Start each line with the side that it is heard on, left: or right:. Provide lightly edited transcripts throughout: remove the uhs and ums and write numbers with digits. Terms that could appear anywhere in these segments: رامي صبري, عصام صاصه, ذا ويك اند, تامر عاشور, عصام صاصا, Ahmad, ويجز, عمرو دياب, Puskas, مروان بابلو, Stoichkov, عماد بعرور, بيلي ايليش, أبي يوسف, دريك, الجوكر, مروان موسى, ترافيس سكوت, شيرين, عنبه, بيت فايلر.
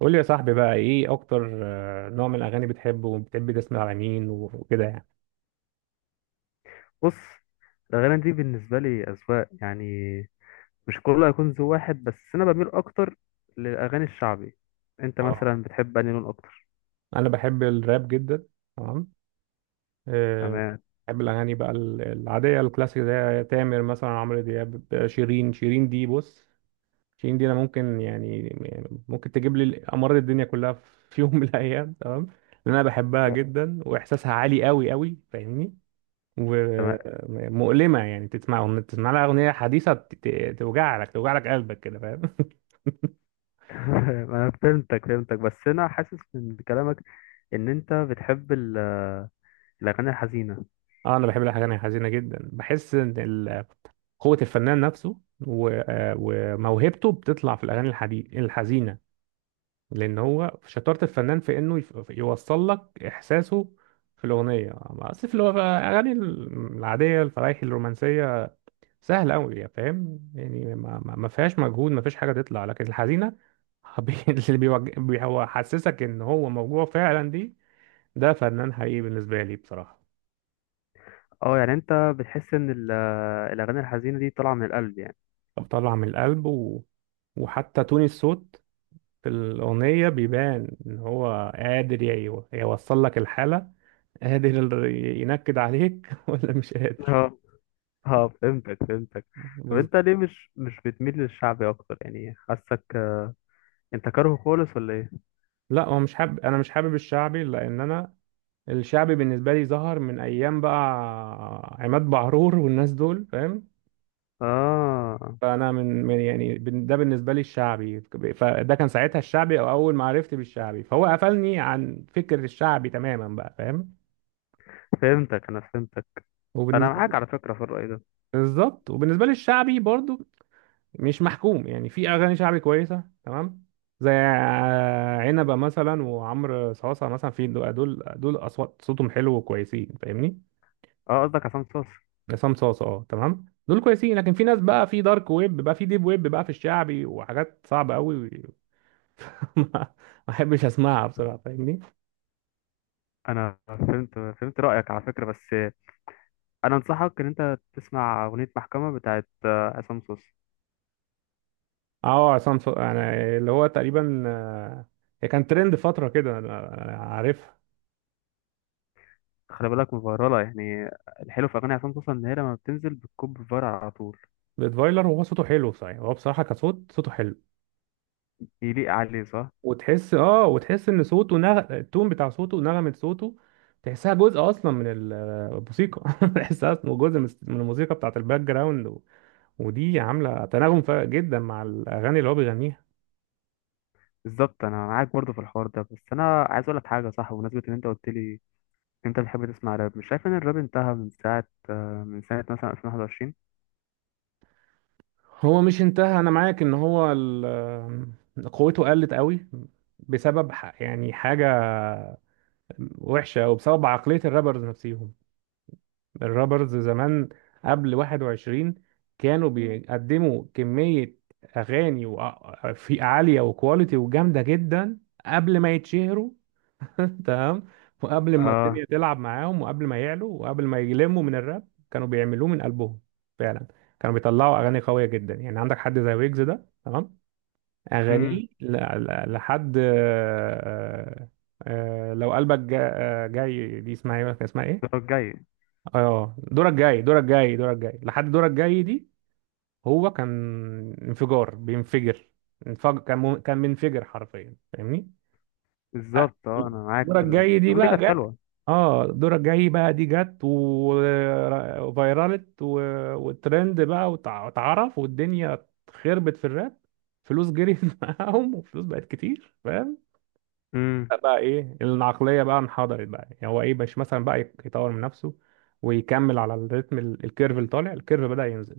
right: قول لي يا صاحبي بقى ايه اكتر، نوع من الاغاني بتحبه وبتحب تسمع على مين و- وكده يعني.
left: بص. الأغاني دي بالنسبة لي أذواق، يعني مش كله هيكون ذو واحد، بس أنا بميل أكتر للأغاني الشعبي. أنت
right: اه،
left: مثلا بتحب أنهي لون أكتر؟
right: انا بحب الراب جدا. تمام. آه،
left: تمام.
right: بحب الاغاني بقى العاديه الكلاسيك، زي تامر مثلا، عمرو دياب، شيرين. شيرين دي بص، شيرين دي انا ممكن، يعني ممكن تجيب لي امراض الدنيا كلها في يوم من الايام، تمام. لان انا بحبها جدا واحساسها عالي قوي قوي، فاهمني؟
left: تمام.
right: ومؤلمه. يعني تسمع لها اغنيه حديثه توجع لك، توجع لك قلبك كده، فاهم؟
left: أنا فهمتك فهمتك، بس أنا حاسس من كلامك إن أنت بتحب الأغاني الحزينة.
right: اه، انا بحب الاغاني الحزينه جدا. بحس ان قوه الفنان نفسه وموهبته بتطلع في الاغاني الحزينه، لان هو شطاره الفنان في انه يوصل لك احساسه في الاغنيه. اصل في الاغاني العاديه الفرايحي الرومانسيه سهل قوي، يعني فاهم؟ يعني ما فيهاش مجهود، ما فيش حاجه تطلع، لكن الحزينه بي- اللي بيوج- بي- هو حسسك ان هو موجوع فعلا، دي ده فنان حقيقي بالنسبه لي بصراحه.
left: أه، يعني أنت بتحس إن الأغاني الحزينة دي طالعة من القلب يعني؟
right: بطلع من القلب وحتى تون الصوت في الأغنية بيبان إن هو قادر يوصل لك الحالة، قادر ينكد عليك ولا مش قادر.
left: أه، أه، فهمتك فهمتك. طب
right: بز...
left: أنت ليه مش بتميل للشعبي أكتر يعني؟ حاسك أنت كاره خالص ولا إيه؟
right: لا، هو مش حابب، أنا مش حابب الشعبي، لأن أنا الشعبي بالنسبة لي ظهر من أيام بقى عماد بعرور والناس دول، فاهم؟
left: آه،
right: فأنا من, من يعني ده بالنسبة لي الشعبي. فده كان ساعتها الشعبي، أو أول ما عرفت بالشعبي فهو قفلني عن فكر الشعبي تماما بقى، فاهم؟
left: فهمتك انا فهمتك، انا معاك على فكره في الراي ده.
right: بالظبط. وبالنسبه للشعبي برضو مش محكوم، يعني في اغاني شعبي كويسه، تمام، زي عنبه مثلا وعمرو صاصه مثلا. في دول اصوات صوتهم حلو وكويسين، فاهمني؟
left: اه، قصدك عصام صاصا.
right: عصام صاصه، اه تمام، دول كويسين. لكن في ناس بقى في دارك ويب بقى، في ديب ويب بقى في الشعبي، وحاجات صعبه قوي ما احبش اسمعها بصراحه، فاهمني؟
left: انا فهمت، فهمت رايك على فكره، بس انا انصحك ان انت تسمع اغنيه محكمه بتاعت عصام صاصا.
right: اه عصام صاصه، يعني اللي هو تقريبا، هي كان ترند فتره كده، أنا عارفها.
left: خلي بالك مفيراله يعني، الحلو في اغاني عصام صاصا ان هي لما بتنزل بتكب فيرال على طول.
right: بيت فايلر، وهو صوته حلو صحيح. هو بصراحه كصوت، صوته حلو.
left: يليق عليه، صح.
right: وتحس، اه وتحس ان صوته التون بتاع صوته ونغمة صوته تحسها جزء اصلا من الموسيقى. تحسها أصلاً جزء من الموسيقى بتاعت الباك جراوند، ودي عاملة تناغم فارق جدا مع الاغاني اللي هو بيغنيها.
left: بالظبط، انا معاك برضو في الحوار ده، بس انا عايز اقول لك حاجه، صح، بمناسبه ان انت قلت لي إن انت بتحب تسمع راب. مش شايف ان الراب انتهى من ساعه، من سنه مثلا 2021؟
right: هو مش انتهى، انا معاك ان هو قوته قلت قوي بسبب يعني حاجة وحشة، وبسبب عقلية الرابرز نفسهم. الرابرز زمان قبل 21 كانوا بيقدموا كمية أغاني في عالية وكواليتي وجامدة جدا قبل ما يتشهروا. تمام. وقبل ما
left: اه.
right: الدنيا تلعب معاهم وقبل ما يعلوا وقبل ما يلموا من الراب، كانوا بيعملوه من قلبهم فعلا. كانوا بيطلعوا أغاني قوية جدا، يعني عندك حد زي ويجز ده، تمام.
left: امم
right: أغانيه لحد، لو قلبك جاي، دي اسمها ايه، كان اسمها ايه؟
left: الجاي.
right: اه، دورك جاي، دورك جاي، دورك جاي، لحد دورك جاي دي. هو كان انفجار، بينفجر، انفجر. كان منفجر حرفيا، فاهمني؟ أ-
left: بالظبط. اه، انا معاك
right: دورك جاي
left: بس
right: دي
left: الأغنية دي
right: بقى
left: كانت
right: جت.
left: حلوه.
right: اه، دورك جاي بقى دي جت و- وفيرالت، والترند بقى، واتعرف والدنيا خربت في الراب. فلوس جريت معاهم وفلوس بقت كتير، فاهم؟
left: امم
right: بقى ايه، العقليه بقى انحدرت بقى، يعني هو ايه، مش مثلا بقى يطور من نفسه ويكمل على الريتم، الكيرف اللي طالع؟ الكيرف بدا ينزل،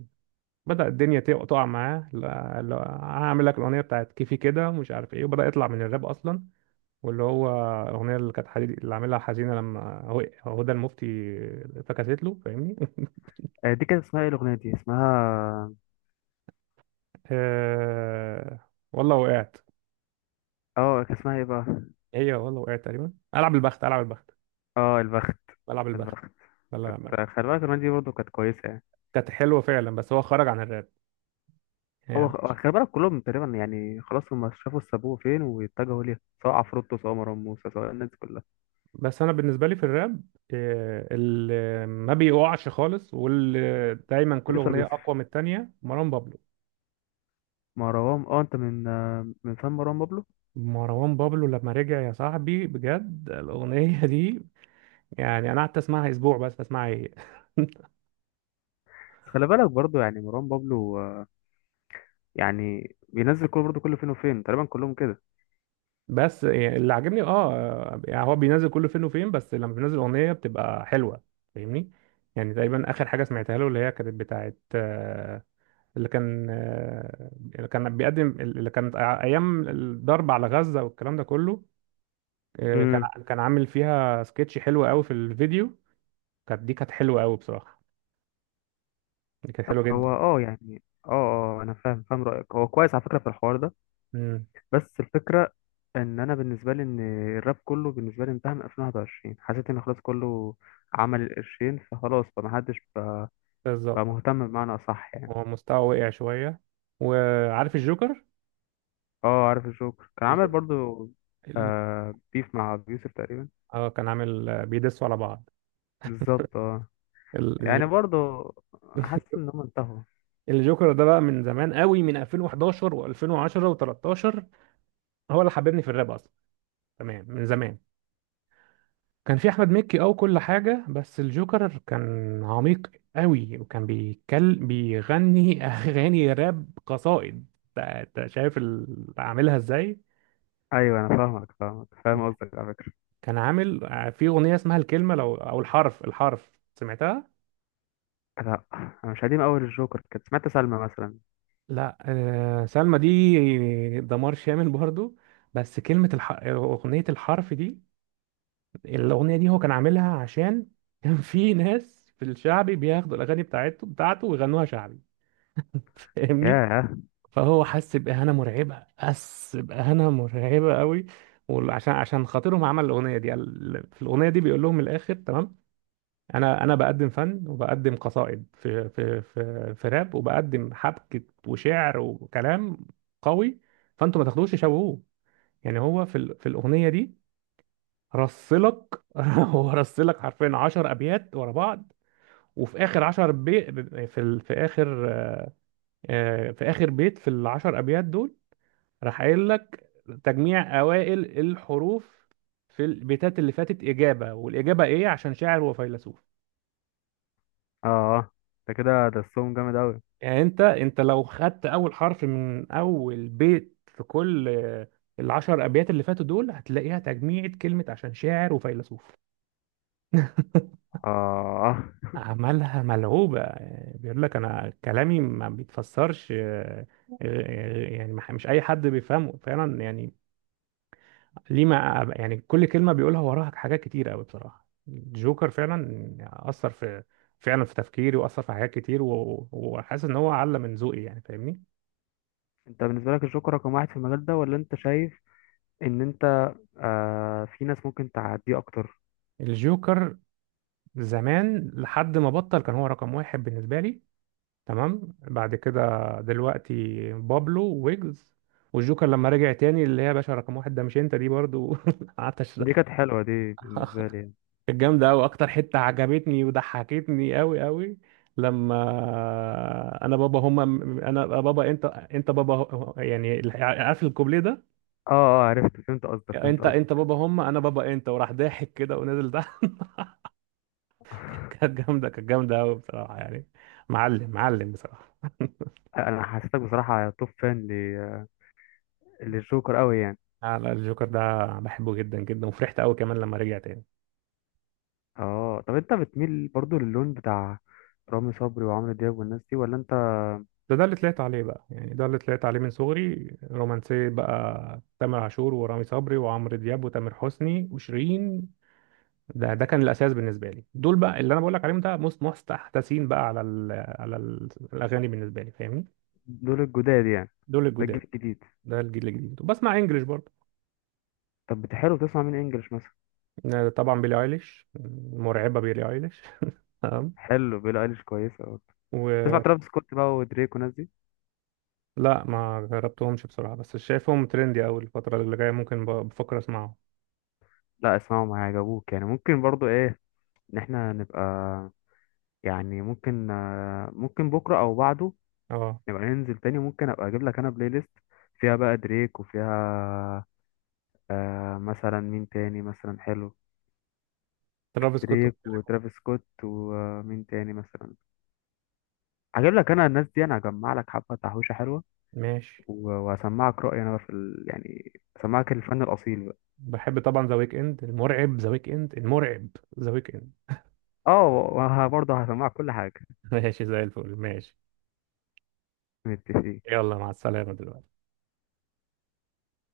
right: بدا الدنيا تقع معاه. لا لا، هعمل لك الاغنيه بتاعت كيفي كده ومش عارف ايه، وبدا يطلع من الراب اصلا. واللي هو الاغنيه اللي كانت حديد، اللي عاملها حزينه لما هدى المفتي فكست له، فاهمني؟
left: دي كانت اسمها ايه، الاغنيه دي اسمها؟
right: والله وقعت،
left: اه، كان اسمها ايه بقى؟
right: هي والله وقعت تقريبا: العب البخت، العب البخت،
left: اه، البخت.
right: العب البخت.
left: البخت
right: لا
left: كانت.
right: لا،
left: خلي بالك الاغنيه دي برضه كانت كويسه يعني.
right: كانت حلوه فعلا بس هو خرج عن الراب
left: هو،
right: يعني.
left: هو خلي بالك كلهم تقريبا يعني، خلاص هم شافوا السابوه فين واتجهوا ليها، سواء عفروتو، سواء مروان موسى، سواء الناس دي كلها.
right: بس انا بالنسبه لي في الراب، اللي ما بيقعش خالص واللي دايما كل
left: كل شباب
right: اغنيه
left: يوسف
right: اقوى من التانية، مروان بابلو.
left: مروان، اه، انت من فن مروان بابلو.
right: مروان بابلو لما رجع يا صاحبي بجد، الاغنيه دي يعني انا قعدت اسمعها اسبوع، بس اسمعها هي.
left: بس خلي بالك برضه، يعني مروان بابلو يعني بينزل كل برضه كل فين وفين تقريبا كلهم
right: بس يعني اللي عاجبني، اه يعني هو بينزل كل فين وفين، بس لما بينزل اغنيه بتبقى حلوه، فاهمني؟ يعني تقريبا اخر حاجه سمعتها له، اللي هي كانت بتاعت اللي كان بيقدم، اللي كانت ايام الضرب على غزه والكلام ده كله، إيه، كان
left: كده.
right: كان عامل فيها سكتش حلو قوي في الفيديو. كانت، دي كانت حلوه قوي بصراحه، دي كانت حلوه جدا.
left: هو يعني، انا فاهم فاهم رايك، هو كويس على فكره في الحوار ده.
right: امم.
left: بس الفكره ان انا بالنسبه لي، ان الراب كله بالنسبه لي انتهى من 2021. حسيت ان خلاص كله عمل القرشين فخلاص، فمحدش بقى
right: بالظبط.
left: مهتم بمعنى اصح يعني.
right: هو مستواه وقع شويه، وعارف الجوكر،
left: اه، عارف الجوكر كان عامل
right: الج-
left: برضو
right: ال-
left: آه، بيف مع أبي يوسف تقريبا.
right: اه كان عامل، بيدسوا على بعض.
left: بالظبط. اه،
right: ال-
left: يعني
right: الج-
left: برضو حاسس ان هم انتهوا.
right: الجوكر ده بقى من زمان قوي، من 2011 و2010 و13. هو اللي حببني في الراب اصلا. تمام، من زمان. كان في احمد مكي او كل حاجه، بس الجوكر كان عميق قوي، وكان بيتكلم بيغني اغاني راب قصائد. انت شايف عاملها ازاي؟
left: ايوه، انا فاهمك فاهم قصدك على فكره.
right: كان عامل، في اغنيه اسمها الكلمه، لو او الحرف، الحرف سمعتها؟
left: لا، انا مش قديم، اول الجوكر كنت سمعت سلمى مثلا.
right: لا. سلمى دي دمار شامل برضو. بس اغنيه الحرف دي، الاغنيه دي هو كان عاملها عشان كان في ناس في الشعبي بياخدوا الاغاني بتاعته ويغنوها شعبي، فاهمني؟
left: ياه.
right: فهو حس بإهانة مرعبة، حس بإهانة مرعبة قوي. وعشان خاطرهم عمل الأغنية دي، في الأغنية دي بيقول لهم من الآخر، تمام. أنا بقدم فن وبقدم قصائد في في راب، وبقدم حبكة وشعر وكلام قوي، فأنتوا ما تاخدوش تشوهوه يعني. هو في في الأغنية دي رصلك، هو رصلك حرفيا 10 أبيات ورا بعض. وفي آخر 10 في في آخر، في آخر بيت في ال 10 أبيات دول، راح قايل لك تجميع اوائل الحروف في البيتات اللي فاتت اجابه، والاجابه ايه؟ عشان شاعر وفيلسوف.
left: اه، انت كده درسهم جامد اوي.
right: يعني انت، لو خدت اول حرف من اول بيت في كل العشر ابيات اللي فاتوا دول، هتلاقيها تجميعة كلمه: عشان شاعر وفيلسوف.
left: اه.
right: عملها ملعوبة. يعني بيقول لك أنا كلامي ما بيتفسرش، يعني مش أي حد بيفهمه فعلا. يعني ليه، ما يعني كل كلمة بيقولها وراها حاجات كتير قوي، بصراحة جوكر فعلا أثر في، فعلا في تفكيري، وأثر في حاجات كتير، وحاسس إن هو علم من ذوقي، يعني فاهمني؟
left: انت بالنسبه لك الجوكر رقم واحد في المجال ده، ولا انت شايف ان انت في ناس ممكن تعديه اكتر؟
right: الجوكر زمان لحد ما بطل كان هو رقم واحد بالنسبة لي. تمام. بعد كده دلوقتي بابلو، ويجز، والجوكر لما رجع تاني، اللي هي يا باشا رقم واحد ده مش انت، دي برضو قعدت
left: دي كانت حلوه دي بالنسبه لي يعني.
right: كانت جامدة أوي. أكتر حتة عجبتني وضحكتني أوي أوي لما أنا بابا هما، أنا بابا أنت، أنت بابا يعني عارف الكوبليه ده؟
left: اه، اه، عرفت، فهمت قصدك فهمت
right: أنت أنت
left: قصدك.
right: بابا هما أنا بابا أنت، وراح ضاحك كده ونزل تحت. كانت جامدة، كانت جامدة أوي بصراحة يعني، معلم معلم بصراحة.
left: انا حسيتك بصراحه توب فان للجوكر قوي يعني.
right: على الجوكر ده بحبه جدا جدا، وفرحت أوي كمان لما رجع تاني.
left: اه، طب انت بتميل برضو للون بتاع رامي صبري وعمرو دياب والناس دي ولا انت؟
right: ده اللي طلعت عليه بقى، يعني ده اللي طلعت عليه من صغري رومانسية بقى: تامر عاشور ورامي صبري وعمرو دياب وتامر حسني وشيرين. ده كان الاساس بالنسبه لي. دول بقى اللي انا بقول لك عليهم، ده مستحدثين بقى على ال على ال الاغاني بالنسبه لي، فاهمني؟
left: دول الجداد يعني.
right: دول
left: ده الجيل
right: الجداد،
left: الجديد.
right: ده الجيل الجديد. وبسمع انجلش برضه.
left: طب بتحب تسمع مين انجلش مثلا؟
right: طبعا بيلي ايليش، مرعبه بيلي ايليش. تمام.
left: حلو، بيلي ايليش كويسه برضه. تسمع
right: ولا.
left: ترافيس سكوت بقى ودريك والناس دي؟
right: ما جربتهمش بصراحه بس شايفهم ترندي قوي، الفتره اللي جايه ممكن بفكر اسمعهم.
left: لا، اسمعهم هيعجبوك يعني. ممكن برضو ايه، ان احنا نبقى، يعني ممكن ممكن بكره او بعده
right: اه.
left: نبقى ننزل تاني. ممكن ابقى اجيب لك انا بلاي ليست فيها بقى دريك، وفيها مثلا مين تاني مثلا حلو؟
right: ترافيس سكوت.
left: دريك وترافيس سكوت، ومين تاني مثلا؟ هجيب لك انا الناس دي، انا هجمع لك حبه تحويشه حلوه.
right: ماشي.
left: وهسمعك رايي انا بقى يعني هسمعك الفن الاصيل بقى.
right: بحب طبعا ذا ويك اند، المرعب ذا ويك اند، المرعب ذا ويك اند.
left: اه، وبرضه هسمعك كل حاجه.
right: ماشي زي الفل، ماشي.
left: متفقين.
right: يلا مع السلامه دلوقتي.